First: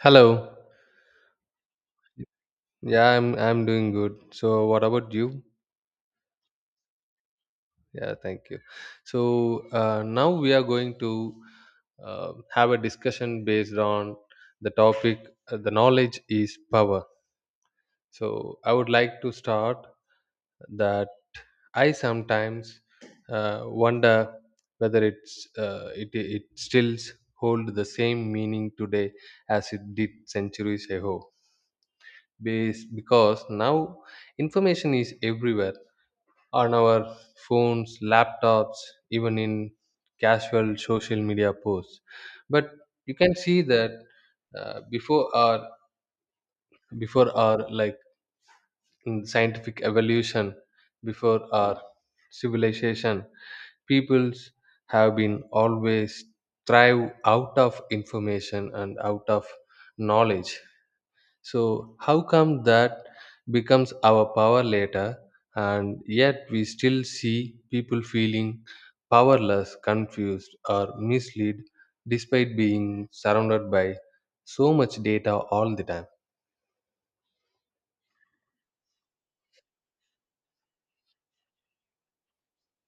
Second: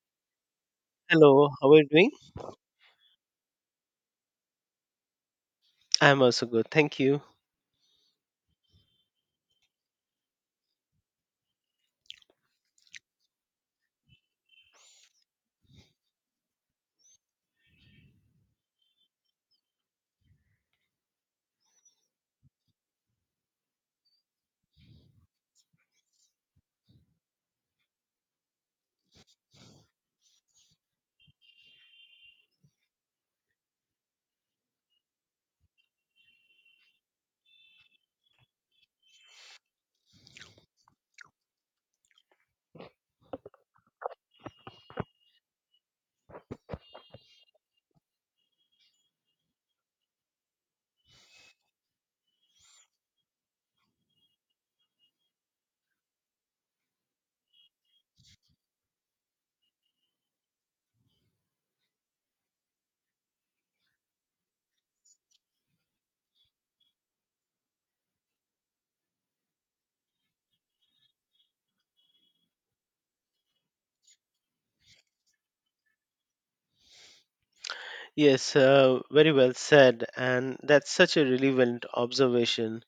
Hello. Hello, how are you doing? Yeah, I'm doing good. So what about you? I'm also good, thank you. Yeah, thank you. So Now we are going to have a discussion based on the topic, the knowledge is power. So I would like to start that I sometimes wonder whether it still hold the same meaning today as it did centuries ago. Base because now information is everywhere on our phones, laptops, even in casual social media posts. But you can see that before our like in scientific evolution, before our civilization, peoples have been always thrive out of information and out of knowledge. So, how come that becomes our power later, and yet we still see people feeling powerless, confused, or misled despite being surrounded by so much data all the time? Yes, very well said, and that's such a relevant observation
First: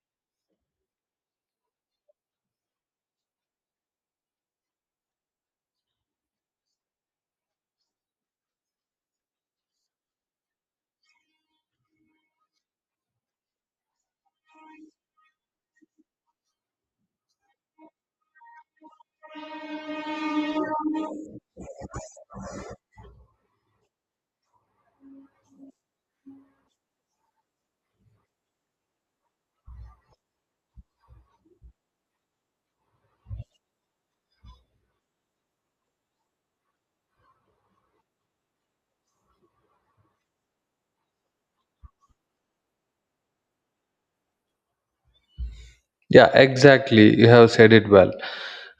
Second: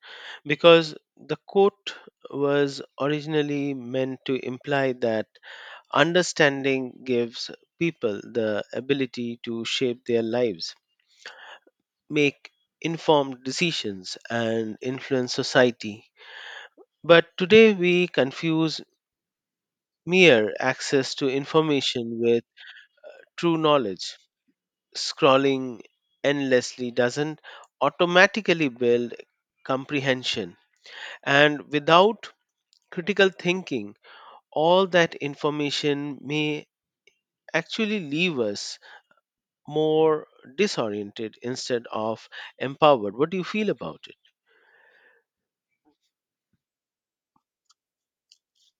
because the quote was originally meant to imply that understanding gives people the ability to shape their lives, make informed decisions, and influence society. But today we confuse mere access to information with true knowledge scrolling endlessly doesn't automatically build comprehension. And without critical thinking, all that information may actually leave us more disoriented instead of empowered. What do you feel about it? Yeah, exactly. You have said it well.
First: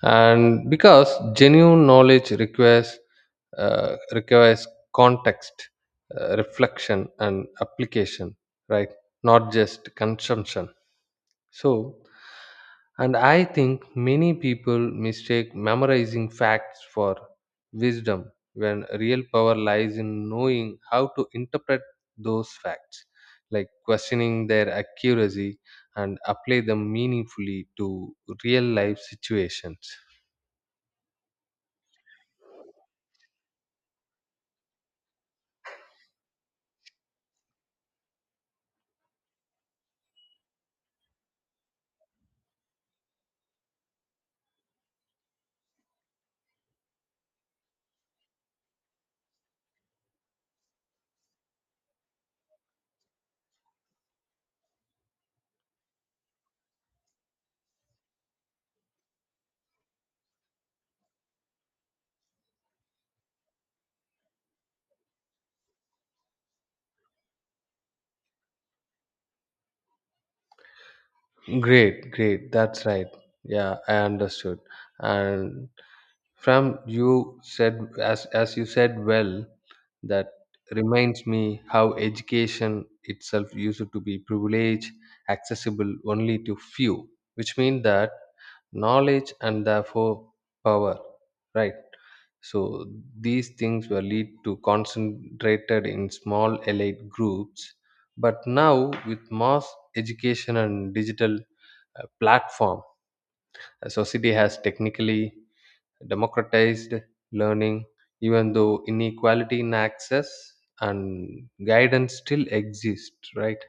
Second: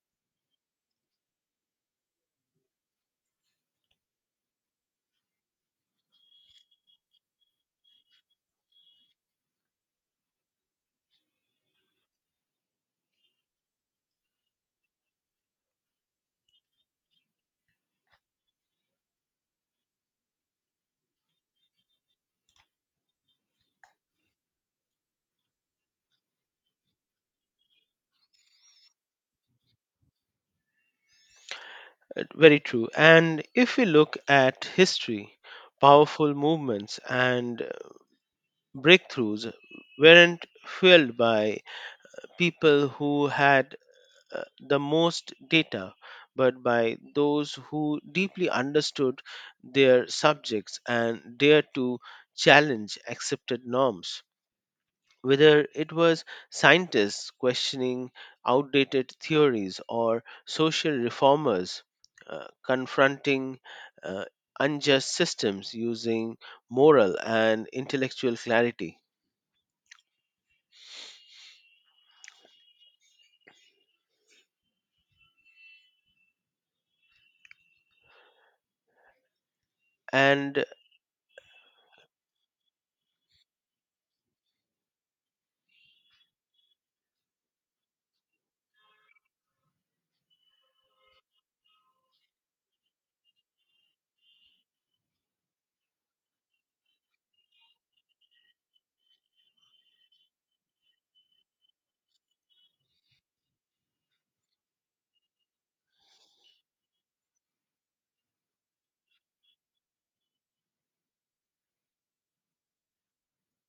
And because genuine knowledge requires uh, requires context, reflection, and application, right? Not just consumption. So, and I think many people mistake memorizing facts for wisdom when real power lies in knowing how to interpret those facts, like questioning their accuracy and apply them meaningfully to real life situations. Very true. And if we look at history, powerful movements and breakthroughs weren't fueled by people who had the most data, but by those who deeply understood their subjects and dared to challenge accepted norms. Whether it was scientists questioning outdated theories or social reformers confronting uh, unjust systems using moral and intellectual clarity. Great, great. That's right. Yeah, I understood. And from you said as you said well that And reminds me how education itself used to be privilege accessible only to few, which means that knowledge and therefore power, right? So these things were lead to concentrated in small elite groups, but now with mass education and digital platform, a society has technically democratized learning, even though inequality in access and guidance still exist, right?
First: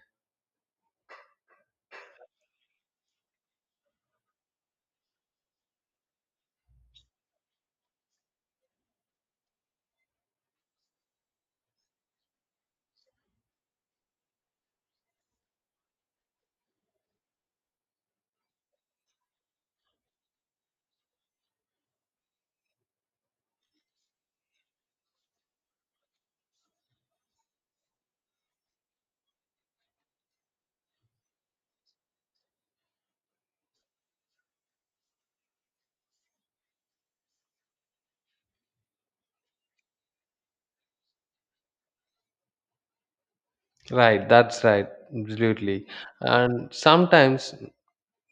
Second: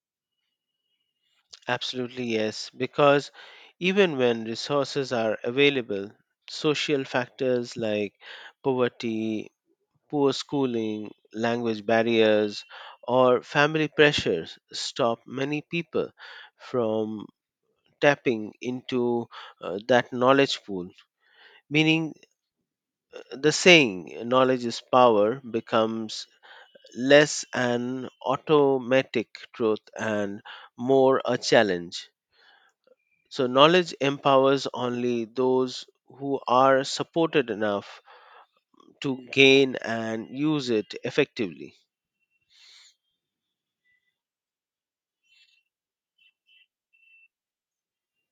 absolutely, yes, because even when resources are available, social factors like poverty, poor schooling, language barriers, or family pressures stop many people from tapping into that knowledge pool. Meaning, the saying, knowledge is power, becomes less an automatic truth and more a challenge. So, knowledge empowers only those who are supported enough to gain and use it effectively. Right, that's right, absolutely. And sometimes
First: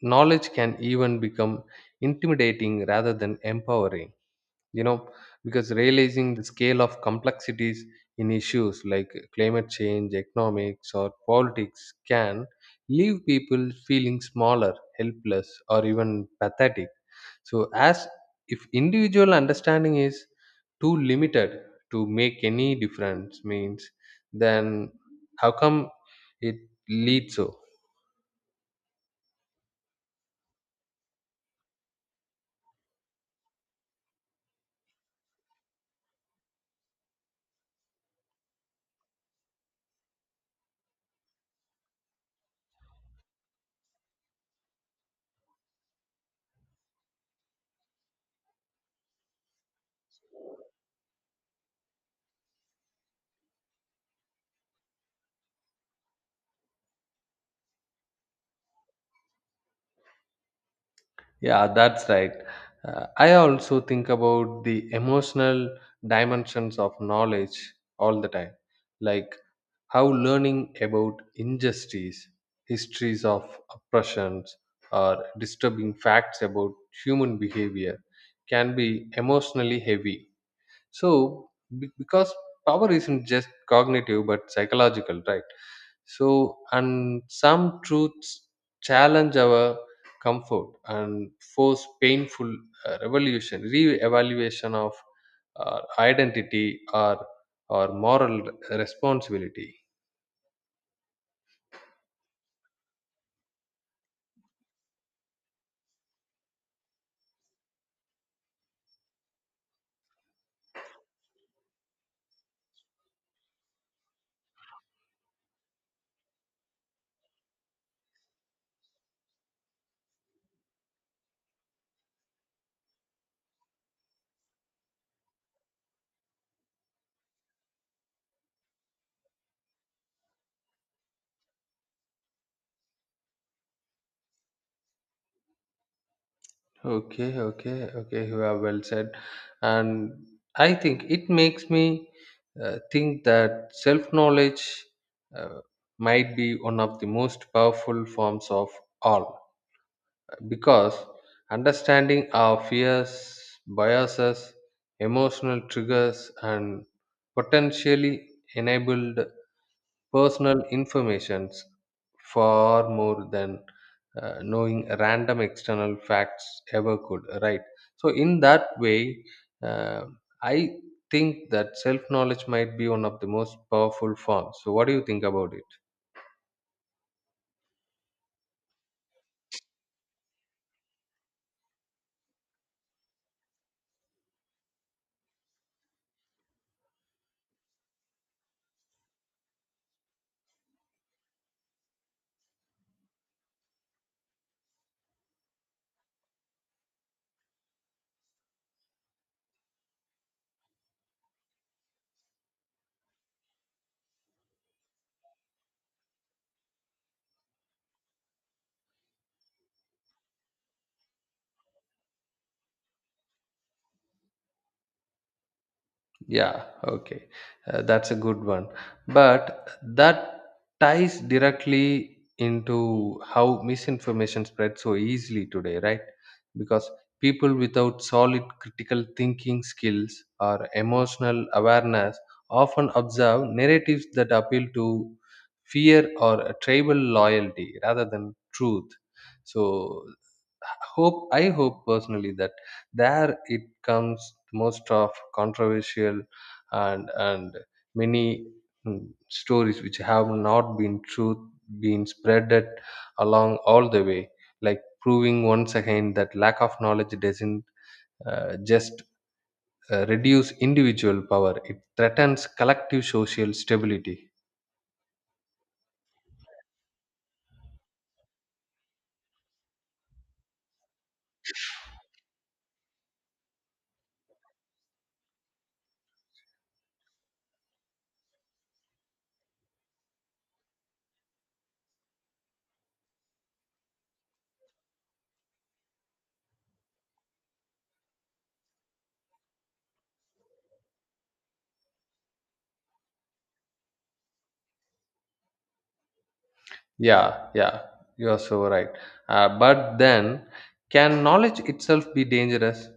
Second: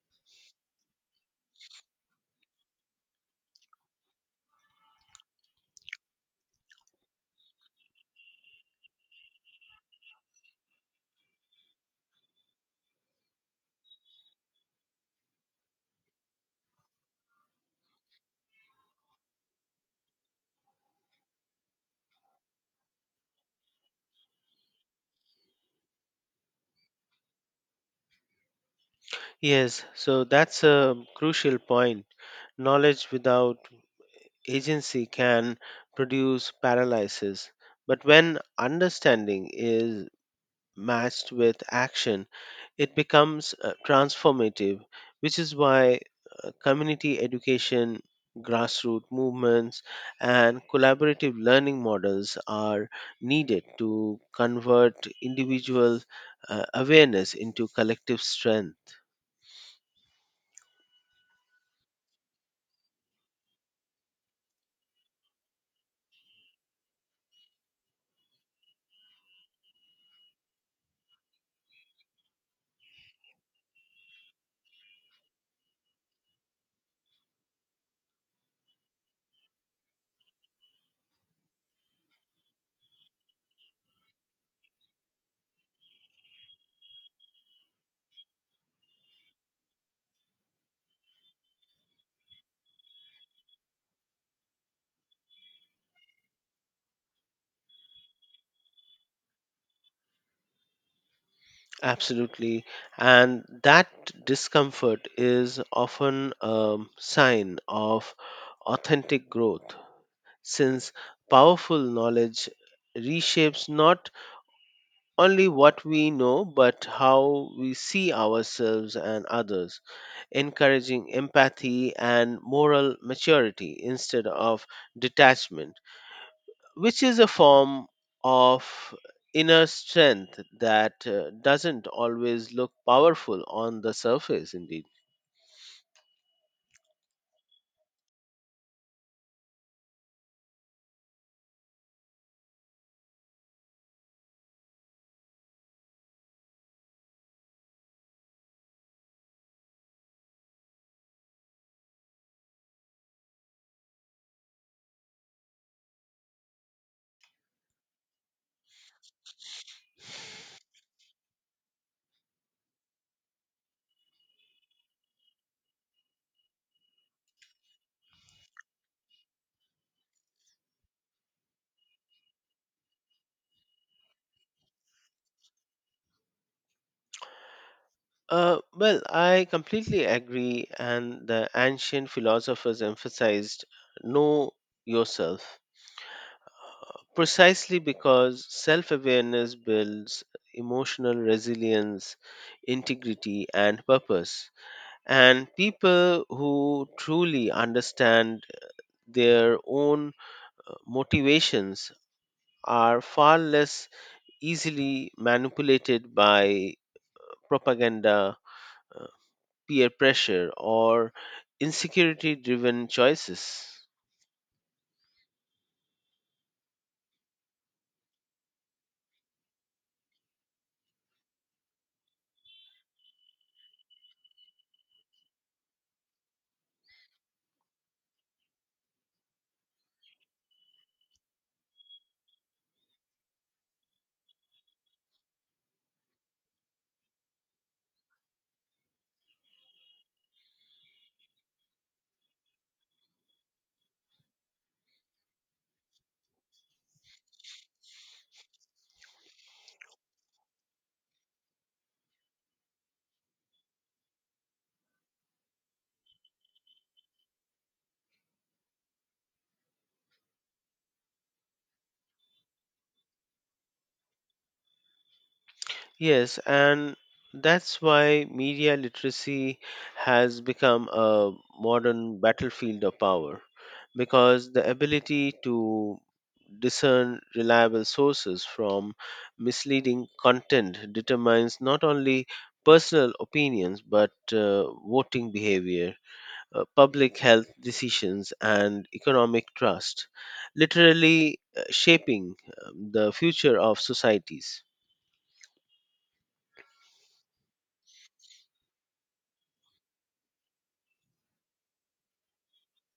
knowledge can even become intimidating rather than empowering. you know because realizing the scale of complexities in issues like climate change, economics, or politics can leave people feeling smaller, helpless, or even pathetic, so as if individual understanding is too limited to make any difference means then how come it leads so. Yes, so that's a crucial point. Knowledge without agency can produce paralysis, but when understanding is matched with action, it becomes transformative, which is why community education, grassroots movements, and collaborative learning models are needed to convert individual awareness into collective strength. Yeah, that's right. I also think about the emotional dimensions of knowledge all the time, like how learning about injustice, histories of oppressions, or disturbing facts about human behavior can be emotionally heavy. So, because power isn't just cognitive but psychological, right? So, and some truths challenge our comfort and force painful revolution, re-evaluation of identity or moral responsibility. Absolutely. And that discomfort is often a sign of authentic growth since powerful knowledge reshapes not only what we know but how we see ourselves and others, encouraging empathy and moral maturity instead of detachment, which is a form of inner strength that doesn't always look powerful on the surface indeed. Okay, okay, okay. You have well said, and I think it makes me think that self-knowledge uh, might be one of the most powerful forms of all. Because understanding our fears, biases, emotional triggers, and potentially enabled personal informations far more than knowing random external facts ever could, right? So, in that way, uh, I think that self knowledge might be one of the most powerful forms. So, what do you think about it? Well, I completely agree, and the ancient philosophers emphasized know yourself precisely because self awareness builds emotional resilience, integrity, and purpose. And people who truly understand their own motivations are far less easily manipulated by propaganda uh, peer pressure, or insecurity driven choices. Yeah, okay. That's a good one. But that ties directly into how misinformation spreads so easily today, right? Because people without solid critical thinking skills or emotional awareness often observe narratives that appeal to fear or a tribal loyalty rather than truth. So hope I hope personally that there it comes most of controversial and many stories which have not been truth been spreaded along all the way, like proving once again that lack of knowledge doesn't just reduce individual power, it threatens collective social stability. Yes, and that's why media literacy has become a modern battlefield of power because the ability to discern reliable sources from misleading content determines not only personal opinions but voting behavior, public health decisions, and economic trust, literally shaping the future of societies. Yeah, yeah, you are so right. But then, can knowledge itself be dangerous?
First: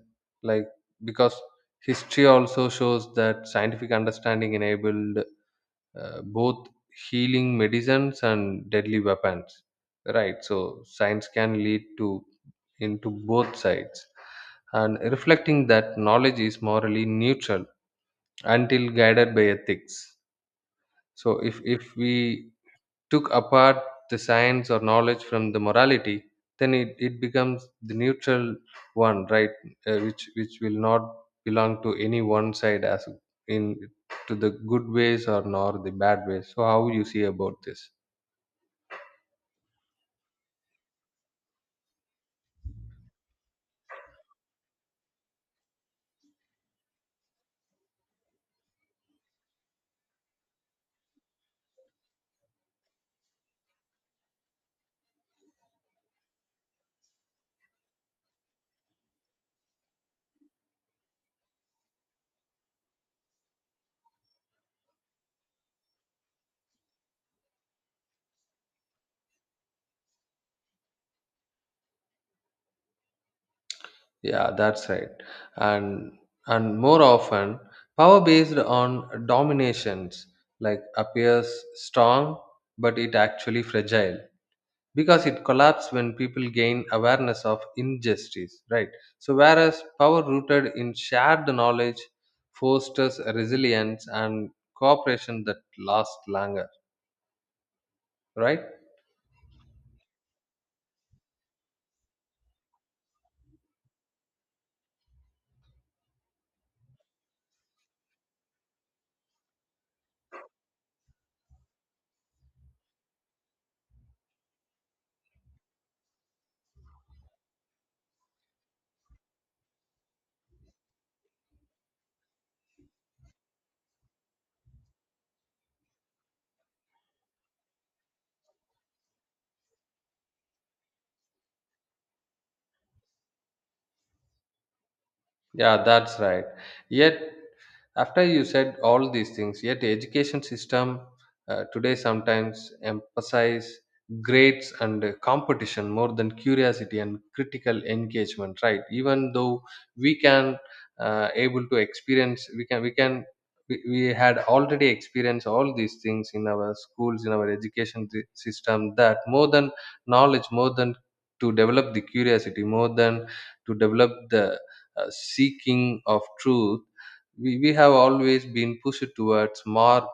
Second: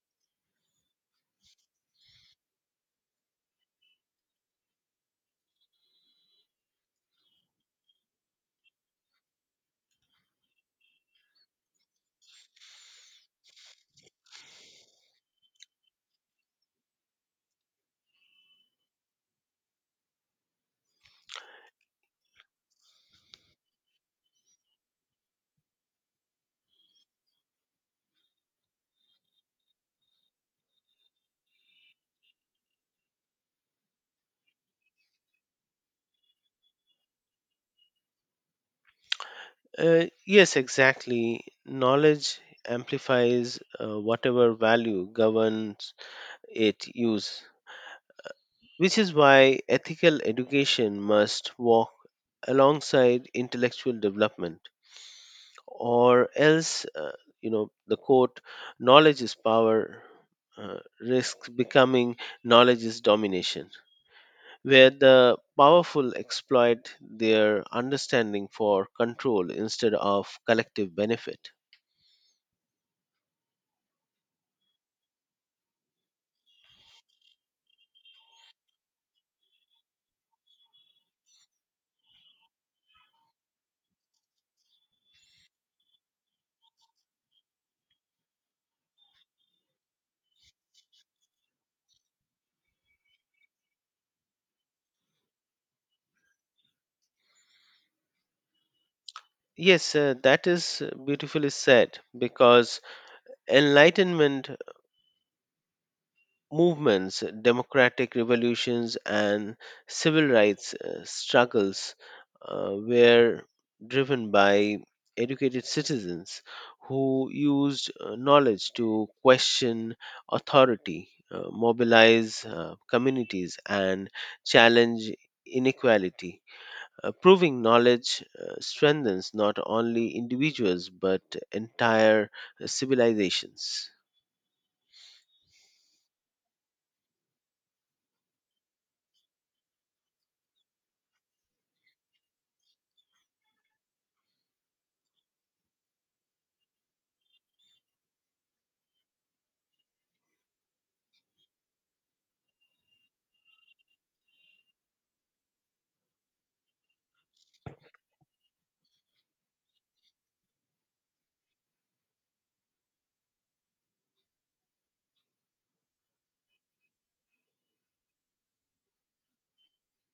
Like, because history also shows that scientific understanding enabled both healing medicines and deadly weapons. Right, so science can lead to into both sides, and reflecting that knowledge is morally neutral until guided by ethics. So, if we took apart the science or knowledge from the morality, then it becomes the neutral one, right? Which will not belong to any one side as in to the good ways or nor the bad ways, so how you see about this? Yes, exactly. Knowledge amplifies whatever value governs its use, which is why ethical education must walk alongside intellectual development. Or else, you know, the quote knowledge is power risks becoming knowledge is domination, where the powerful exploit their understanding for control instead of collective benefit. Yeah, that's right. and and more often power based on dominations like appears strong but it actually fragile because it collapses when people gain awareness of injustice, right? So whereas power rooted in shared knowledge fosters resilience and cooperation that lasts longer, right? Yes, that is beautifully said because enlightenment movements, democratic revolutions, and civil rights struggles were driven by educated citizens who used knowledge to question authority, mobilize communities, and challenge inequality. Proving knowledge strengthens not only individuals but entire civilizations. Yeah, that's right. Yet, after you said all these things, yet education system today sometimes emphasize grades and competition more than curiosity and critical engagement, right? Even though we can able to experience, we had already experienced all these things in our schools, in our education system. That more than knowledge, more than to develop the curiosity, more than to develop the seeking of truth, we have always been pushed towards mark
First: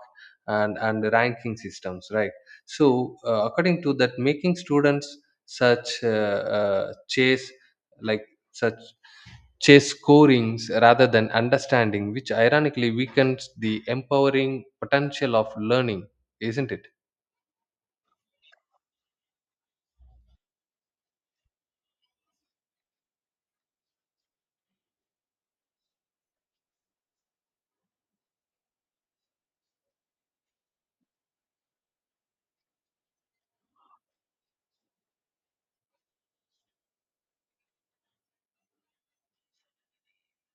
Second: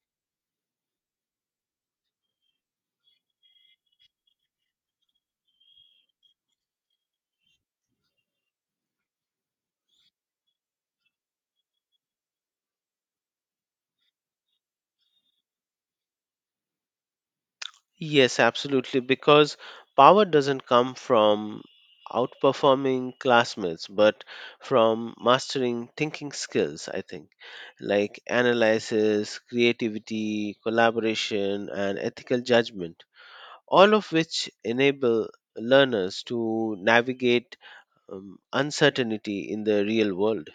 and ranking systems, right? So, according to that, making students such chase like such chase scorings rather than understanding, which ironically weakens the empowering potential of learning, isn't it? Yes, absolutely, because power doesn't come from outperforming classmates, but from mastering thinking skills, I think, like analysis, creativity, collaboration, and ethical judgment, all of which enable learners to navigate uncertainty in the real world.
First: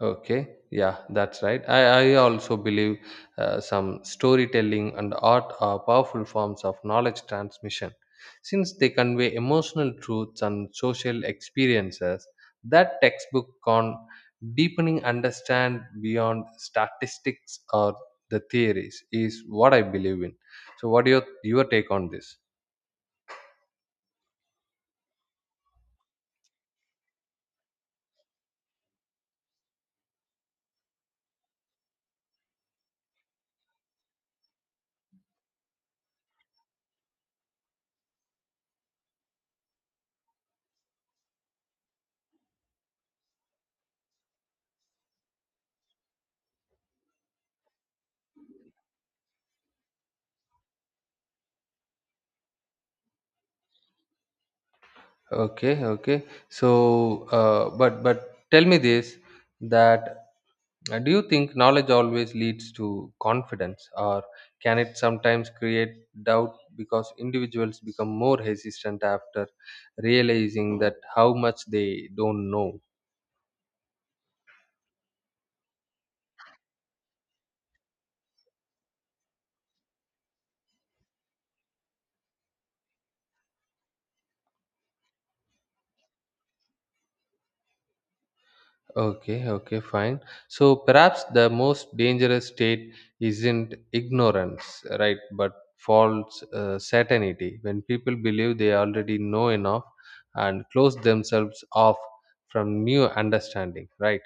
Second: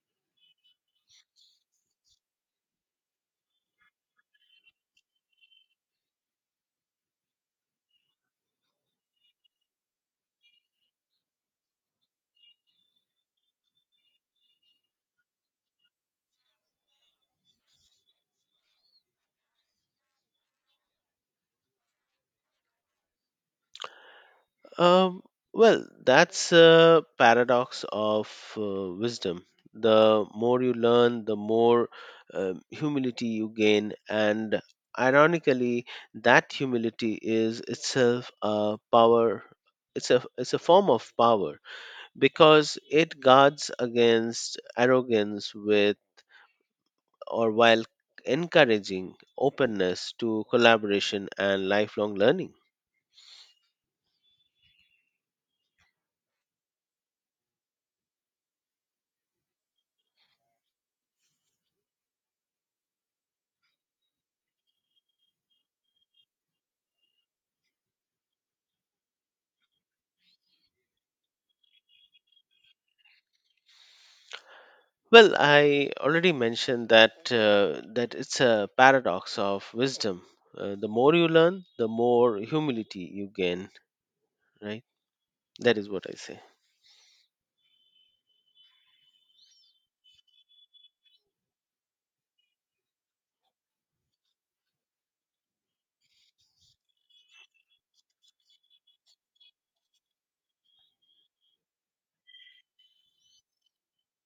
Okay, yeah, that's right. I also believe some storytelling and art are powerful forms of knowledge transmission since they convey emotional truths and social experiences that textbook can deepening understand beyond statistics or the theories is what I believe in. So what your take on this? Um, well, that's a paradox of wisdom. The more you learn, the more humility you gain, and ironically, that humility is itself a power. It's a form of power because it guards against arrogance with or while encouraging openness to collaboration and lifelong learning. Okay, okay. So but tell me this that do you think knowledge always leads to confidence, or can it sometimes create doubt because individuals become more hesitant after realizing that how much they don't know? Well, I already mentioned that it's a paradox of wisdom. The more you learn, the more humility you gain, right? That is what I say. Okay, okay, fine. So perhaps the most dangerous state isn't ignorance, right, but false certainty when people believe they already know enough and close themselves off from new understanding, right?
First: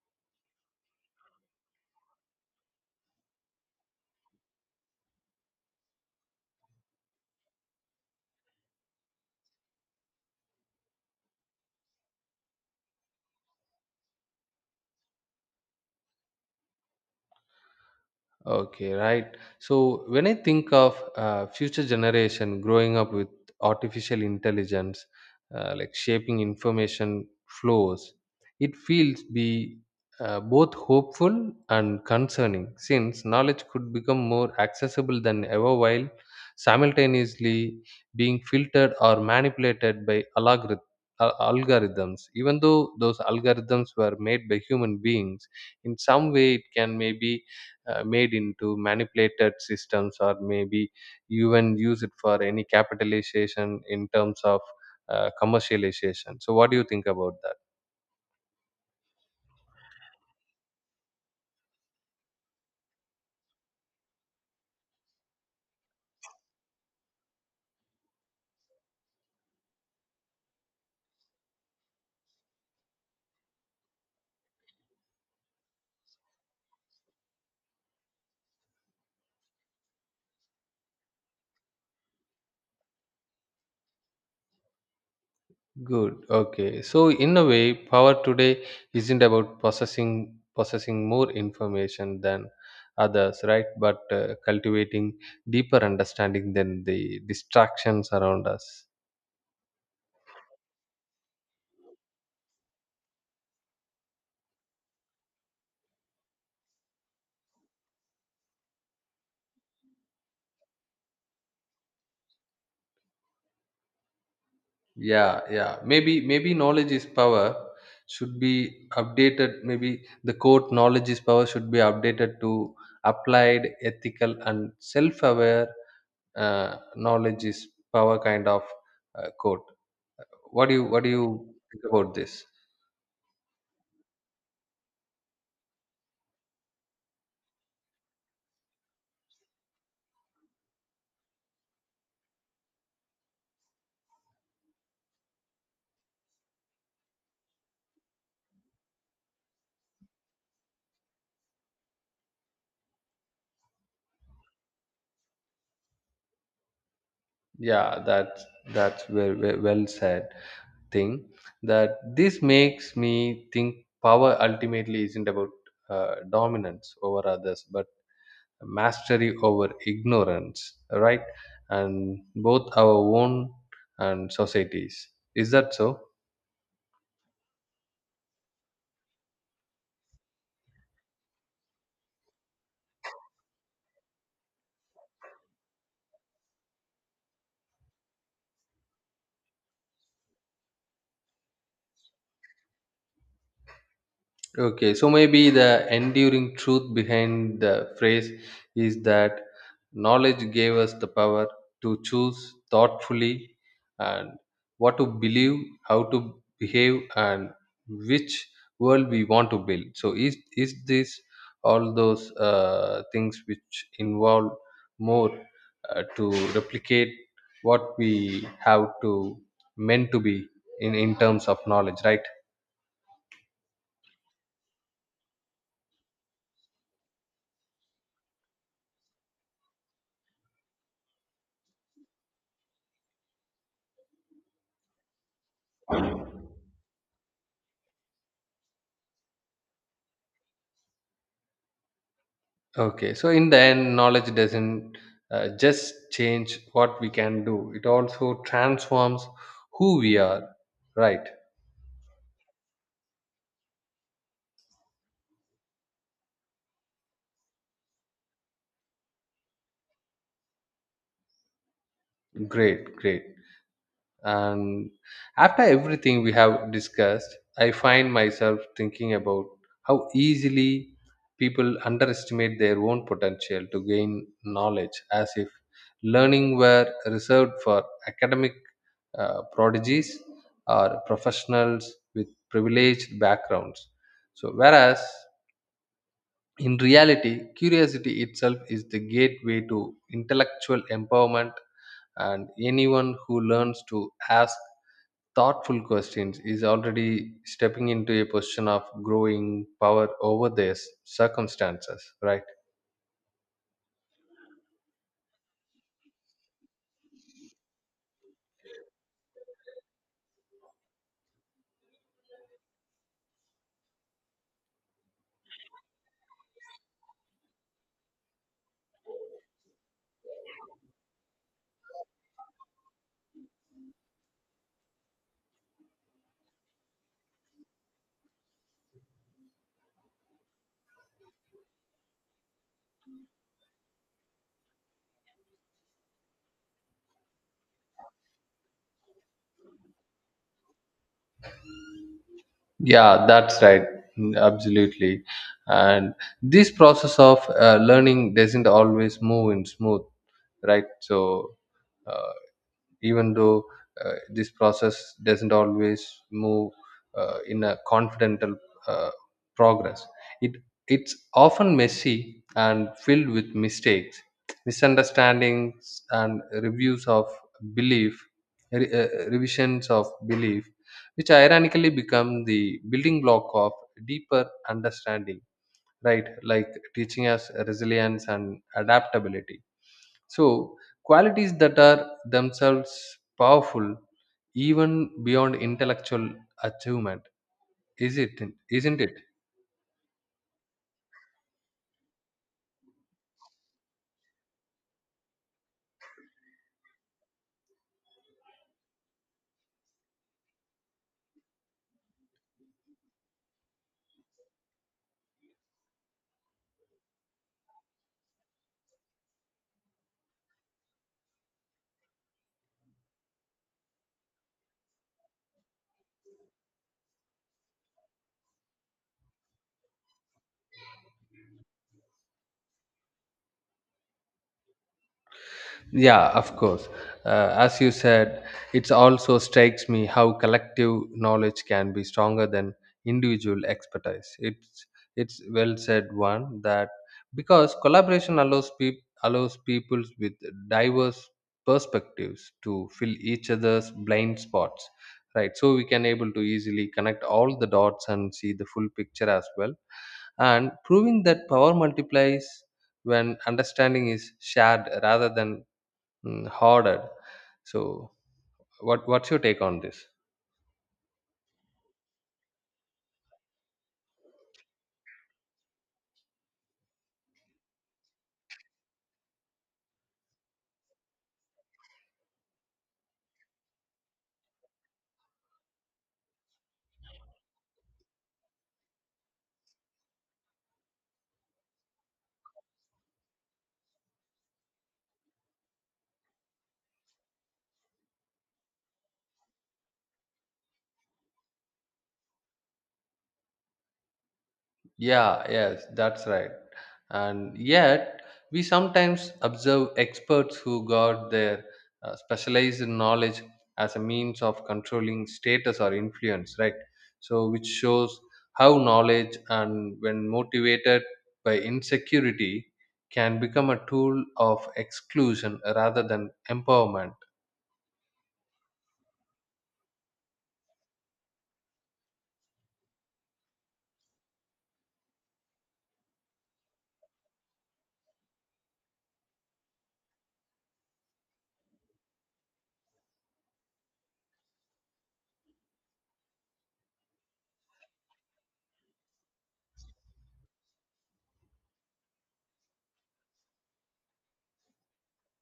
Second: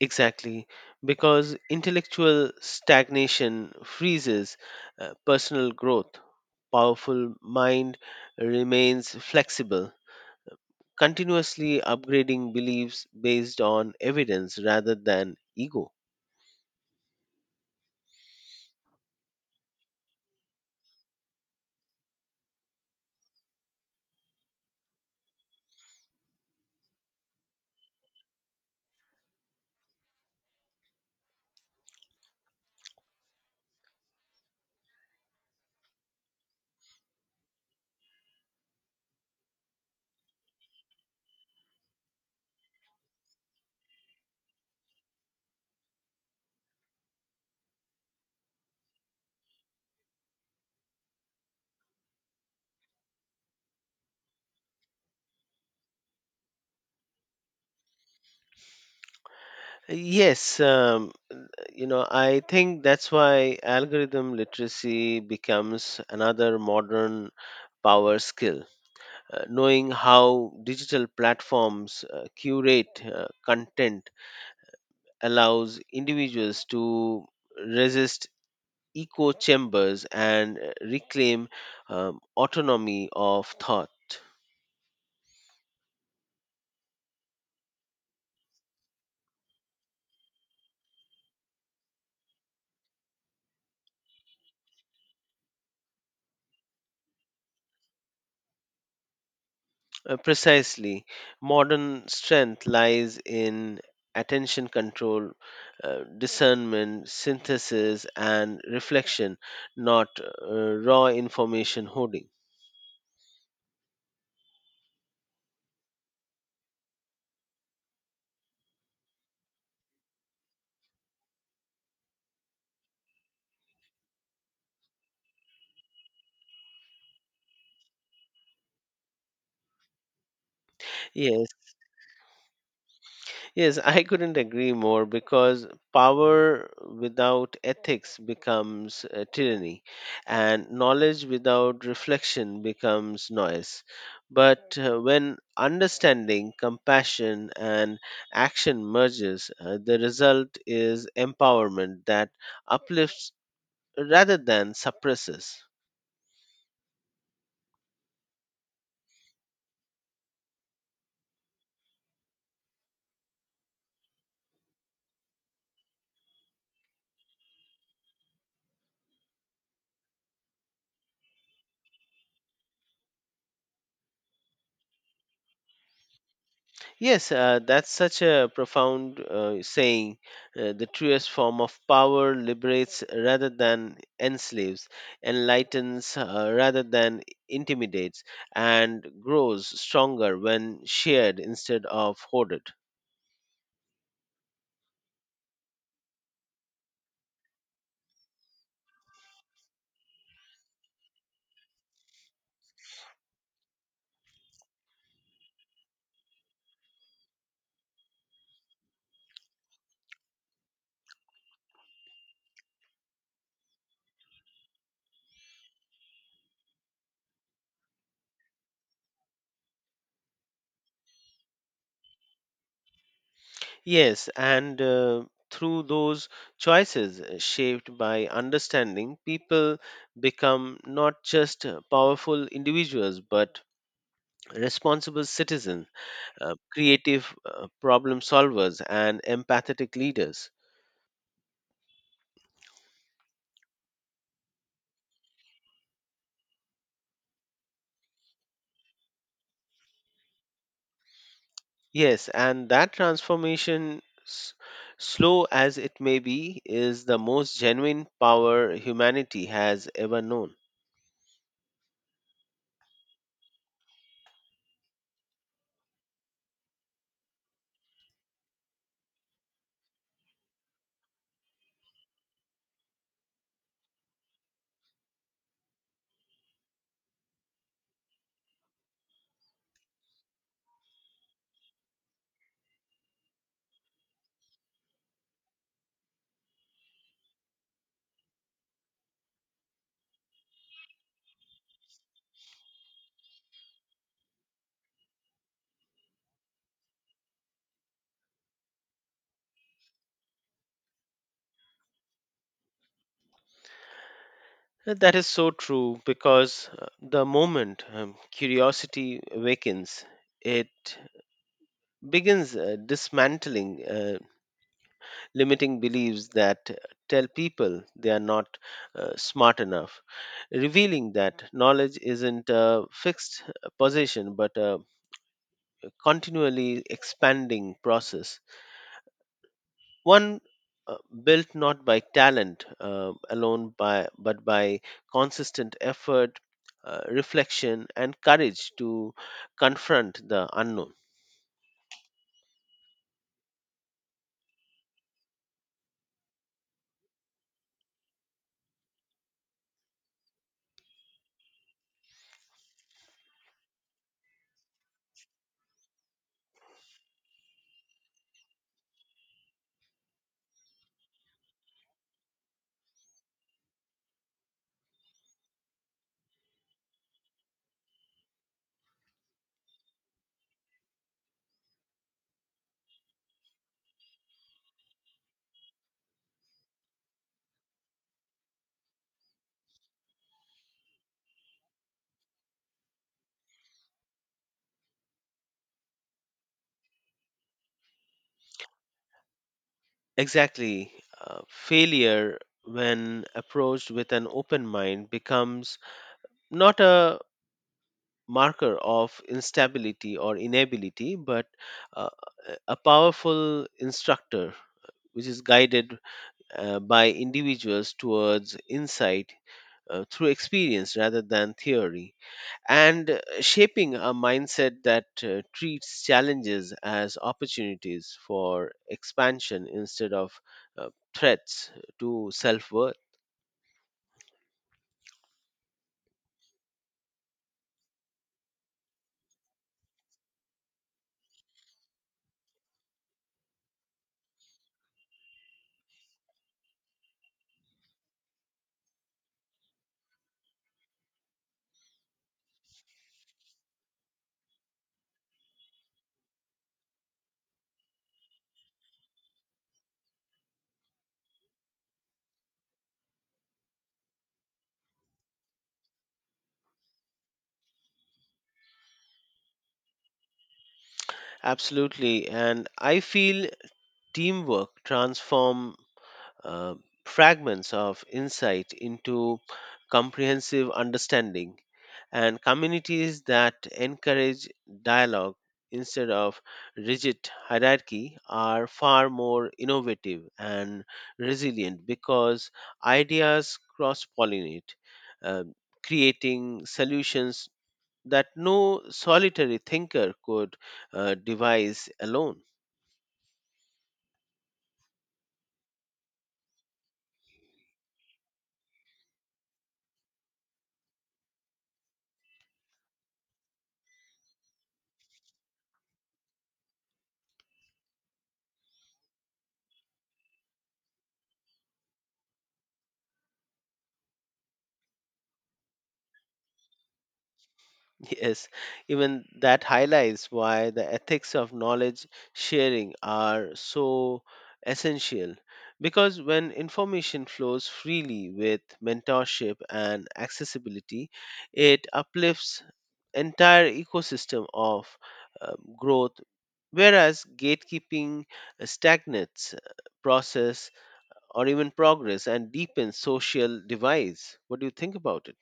Exactly, because intellectual stagnation freezes personal growth. Powerful mind remains flexible, continuously upgrading beliefs based on evidence rather than ego. Okay, right. So when I think of future generation growing up with artificial intelligence, like shaping information flows, it feels be both hopeful and concerning since knowledge could become more accessible than ever while simultaneously being filtered or manipulated by algorithms. Even though those algorithms were made by human beings, in some way it can maybe made into manipulated systems or maybe even use it for any capitalization in terms of commercialization, so what do you think about that? Yes, you know, I think that's why algorithm literacy becomes another modern power skill. Knowing how digital platforms curate content allows individuals to resist echo chambers and reclaim autonomy of thought. Good, okay, so in a way power today isn't about possessing more information than others, right? But cultivating deeper understanding than the distractions around us. Precisely. Modern strength lies in attention control, discernment, synthesis, and reflection, not raw information hoarding. Yeah, yeah, maybe knowledge is power should be updated, maybe the quote knowledge is power should be updated to applied ethical and self-aware knowledge is power kind of quote. What do you Yes. think about this? Yes, I couldn't agree more because power without ethics becomes tyranny, and knowledge without reflection becomes noise. But when understanding, compassion, and action merges, the result is empowerment that uplifts rather than suppresses. Yeah, that's very, very well said thing, that this makes me think power ultimately isn't about dominance over others but mastery over ignorance, right? And both our own and societies. Is that so? Yes, that's such a profound saying. The truest form of power liberates rather than enslaves, enlightens rather than intimidates, and grows stronger when shared instead of hoarded. Okay, so maybe the enduring truth behind the phrase is that knowledge gave us the power to choose thoughtfully and what to believe, how to behave, and which world we want to build. So, is this all those things which involve more to replicate what we have to meant to be in terms of knowledge, right? Yes, and through those choices shaped by understanding, people become not just powerful individuals but responsible citizens, creative problem solvers, and empathetic leaders. Okay, so in the end, knowledge doesn't just change what we can do, it also transforms who we are. Right, Yes, and that transformation, s- slow as it may be, is the most genuine power humanity has ever known. great, great. And after everything we have discussed, I find myself thinking about how easily people underestimate their own potential to gain knowledge as if learning were reserved for academic prodigies or professionals with privileged backgrounds. So, whereas in reality, curiosity itself is the gateway to intellectual empowerment, and anyone who learns to ask thoughtful questions is already stepping into a position of growing power over their circumstances, right? That is so true because the moment curiosity awakens, it begins dismantling limiting beliefs that tell people they are not smart enough, revealing that knowledge isn't a fixed position but a continually expanding process. One uh, built not by talent alone by, but by consistent effort, reflection, and courage to confront the unknown. Yeah, that's right. Mm, absolutely. And this process of learning doesn't always move in smooth, right? So uh, even though this process doesn't always move in a confidential uh, progress, it it's often messy and filled with mistakes, misunderstandings, and reviews of belief, revisions of belief, which ironically become the building block of deeper understanding, right? Like teaching us resilience and adaptability, so qualities that are themselves powerful even beyond intellectual achievement, is it isn't it? Exactly. Failure, when approached with an open mind, becomes not a marker of instability or inability, but uh, a powerful instructor which is guided by individuals towards insight through experience rather than theory, and shaping a mindset that treats challenges as opportunities for expansion instead of uh, threats to self worth. Yeah, of course. As you said, it also strikes me how collective knowledge can be stronger than individual expertise. It's well said one that because collaboration allows peop allows people with diverse perspectives to fill each other's blind spots, right? So we can able to easily connect all the dots and see the full picture as well, and proving that power multiplies when understanding is shared rather than harder. So, what what's your take on this? Absolutely, and I feel teamwork transform uh, fragments of insight into comprehensive understanding, and communities that encourage dialogue instead of rigid hierarchy are far more innovative and resilient because ideas cross pollinate, creating solutions that no solitary thinker could devise alone. Yeah, yes, that's right. And yet, we sometimes observe experts who got their specialized knowledge as a means of controlling status or influence, right? So, which shows how knowledge and when motivated by insecurity can become a tool of exclusion rather than empowerment. Yes, even that highlights why the ethics of knowledge sharing are so essential. Because when information flows freely with mentorship and accessibility, it uplifts entire ecosystem of growth, whereas gatekeeping stagnates process or even progress and deepens social divides. What do you think about it?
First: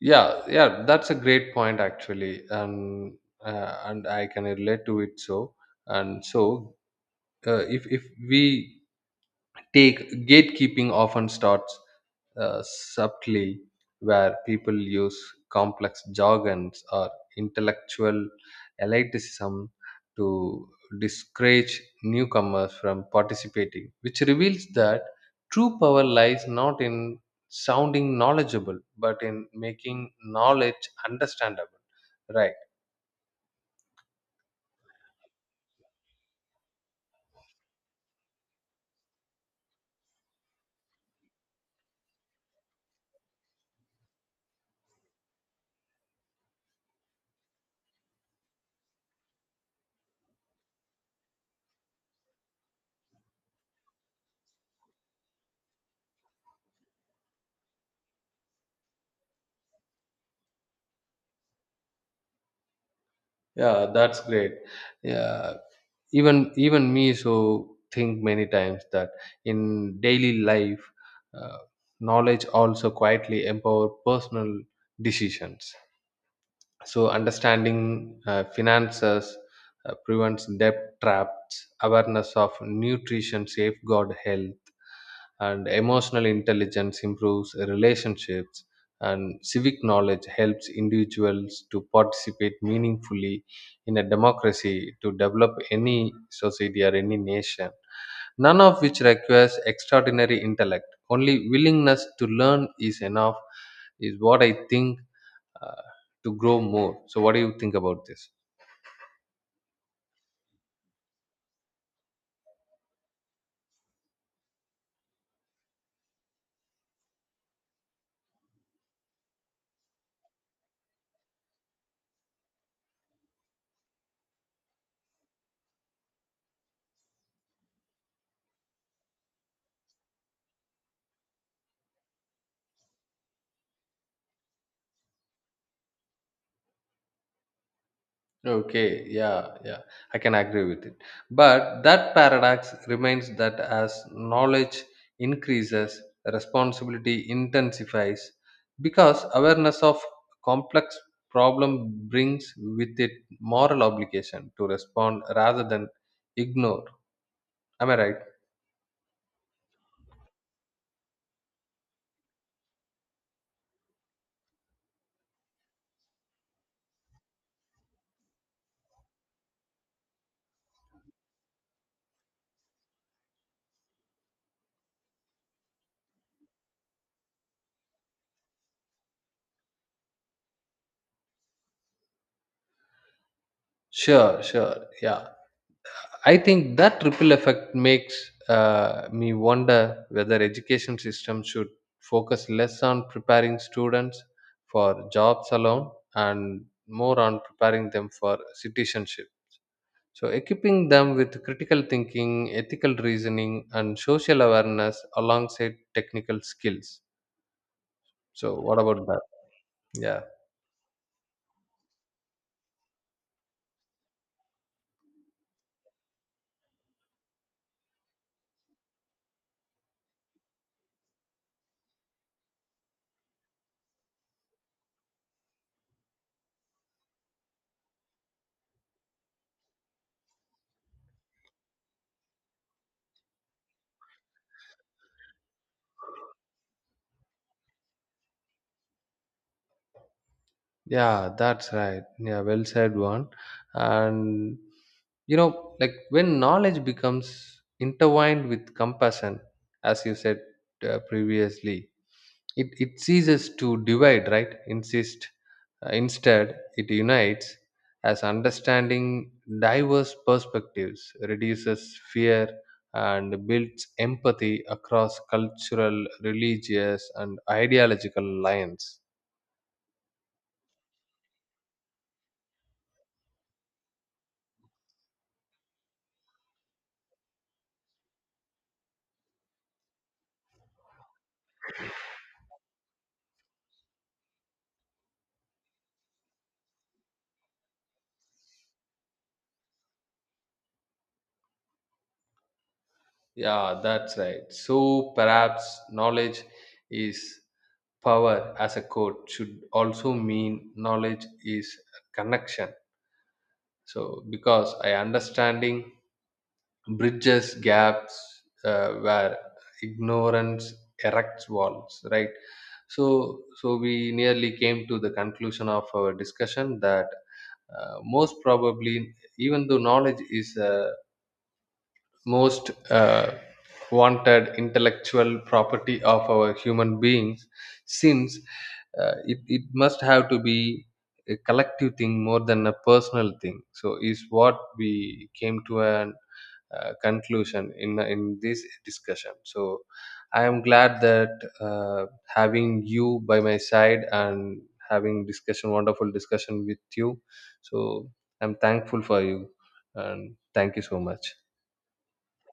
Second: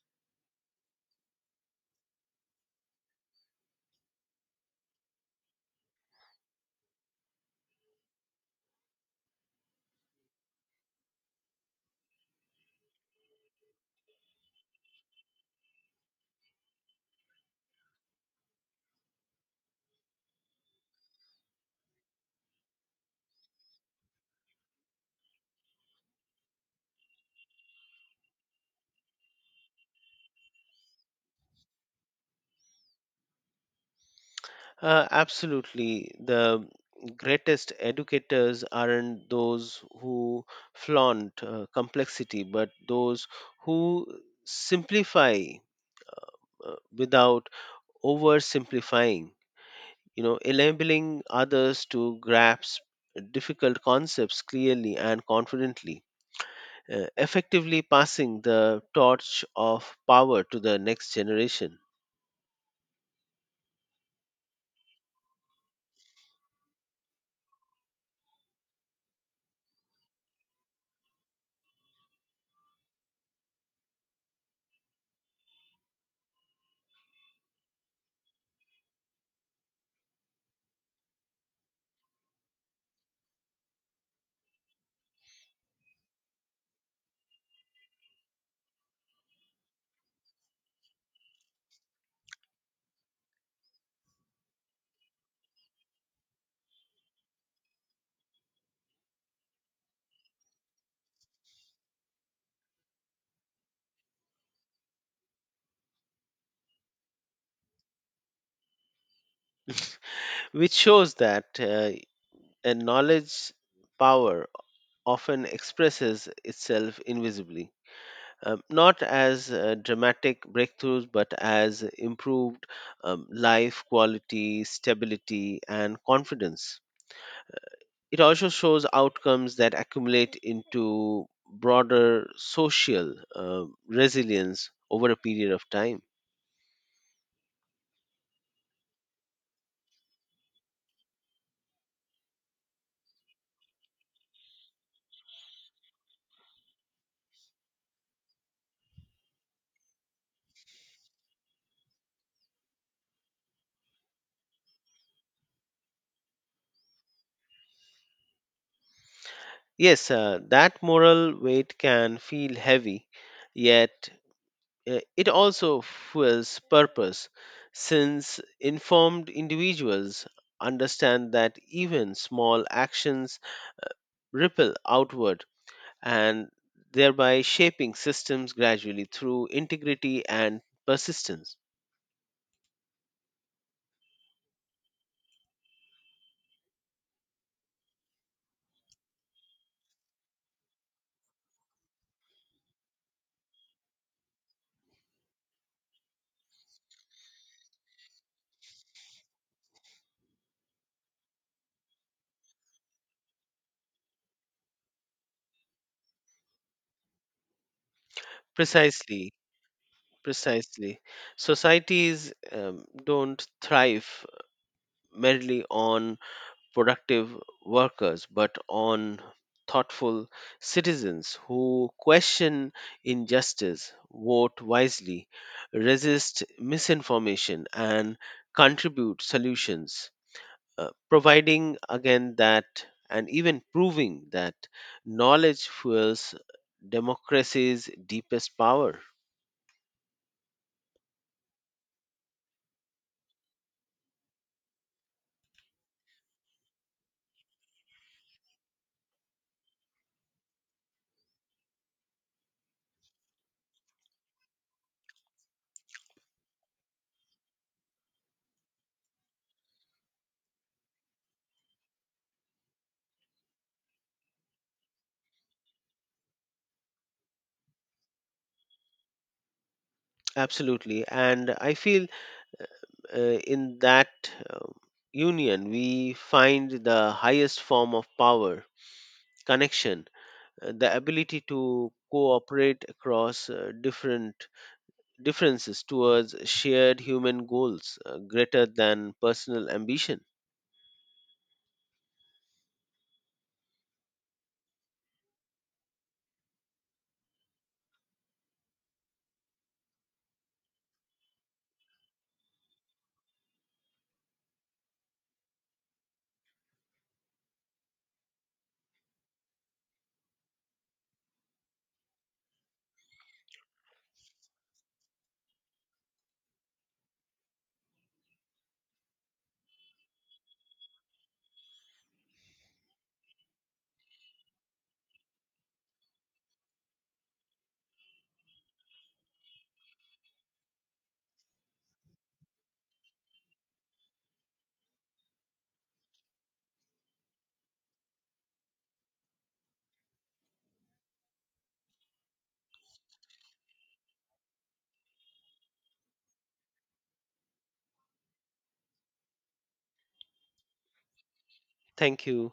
Yeah, yeah, that's a great point actually. And I can relate to it. So if we take gatekeeping often starts subtly where people use complex jargons or intellectual elitism to discourage newcomers from participating, which reveals that true power lies not in sounding knowledgeable but in making knowledge understandable, right? Absolutely. The greatest educators aren't those who flaunt complexity, but those who simplify without oversimplifying, you know, enabling others to grasp difficult concepts clearly and confidently. Effectively passing the torch of power to the next generation, Yeah, that's great. Yeah, even me, so think many times that in daily life uh, knowledge also quietly empower personal decisions. So understanding finances prevents debt traps, awareness of nutrition safeguard health, and emotional intelligence improves relationships, and civic knowledge helps individuals to participate meaningfully in a democracy to develop any society or any nation, none of which requires extraordinary intellect, only willingness to learn is enough is what I think uh, to grow more. So what do you think about this? which shows that a knowledge power often expresses itself invisibly, not as dramatic breakthroughs, but as improved life quality, stability, and confidence. It also shows outcomes that accumulate into broader social resilience over a period of time. Okay, yeah, yeah, I can agree with it. But that paradox remains that as knowledge increases, responsibility intensifies because awareness of complex problem brings with it moral obligation to respond rather than ignore. Am I right? Yes, that moral weight can feel heavy, yet it also fuels purpose, since informed individuals understand that even small actions ripple outward and thereby shaping systems gradually through integrity and persistence. Sure, sure, yeah. I think that ripple effect makes me wonder whether education system should focus less on preparing students for jobs alone and more on preparing them for citizenship. So equipping them with critical thinking, ethical reasoning, and social awareness alongside technical skills. So what about that? Precisely, Yeah, precisely. Societies don't thrive merely on productive workers, but on thoughtful citizens who question injustice, vote wisely, resist misinformation, and contribute solutions, providing again that and even proving that knowledge fuels democracy's deepest power. yeah, that's right. Yeah, well said one. And you know, like when knowledge becomes intertwined with compassion, as you said previously, it ceases to divide, right? insist Instead it unites, as understanding diverse perspectives reduces fear and builds empathy across cultural, religious, and ideological lines. Absolutely. And I feel in that uh, union we find the highest form of power connection, the ability to cooperate across different differences towards shared human goals greater than personal ambition. Yeah, that's right. So perhaps knowledge is power as a quote should also mean knowledge is a connection. So because I understanding bridges gaps where ignorance erects walls, right? So so we nearly came to the conclusion of our discussion that most probably, even though knowledge is a most wanted intellectual property of our human beings, since it must have to be a collective thing more than a personal thing, so is what we came to an conclusion in this discussion. So I am glad that having you by my side and having discussion wonderful discussion with you. So I'm thankful for you and thank you so much. Thank you.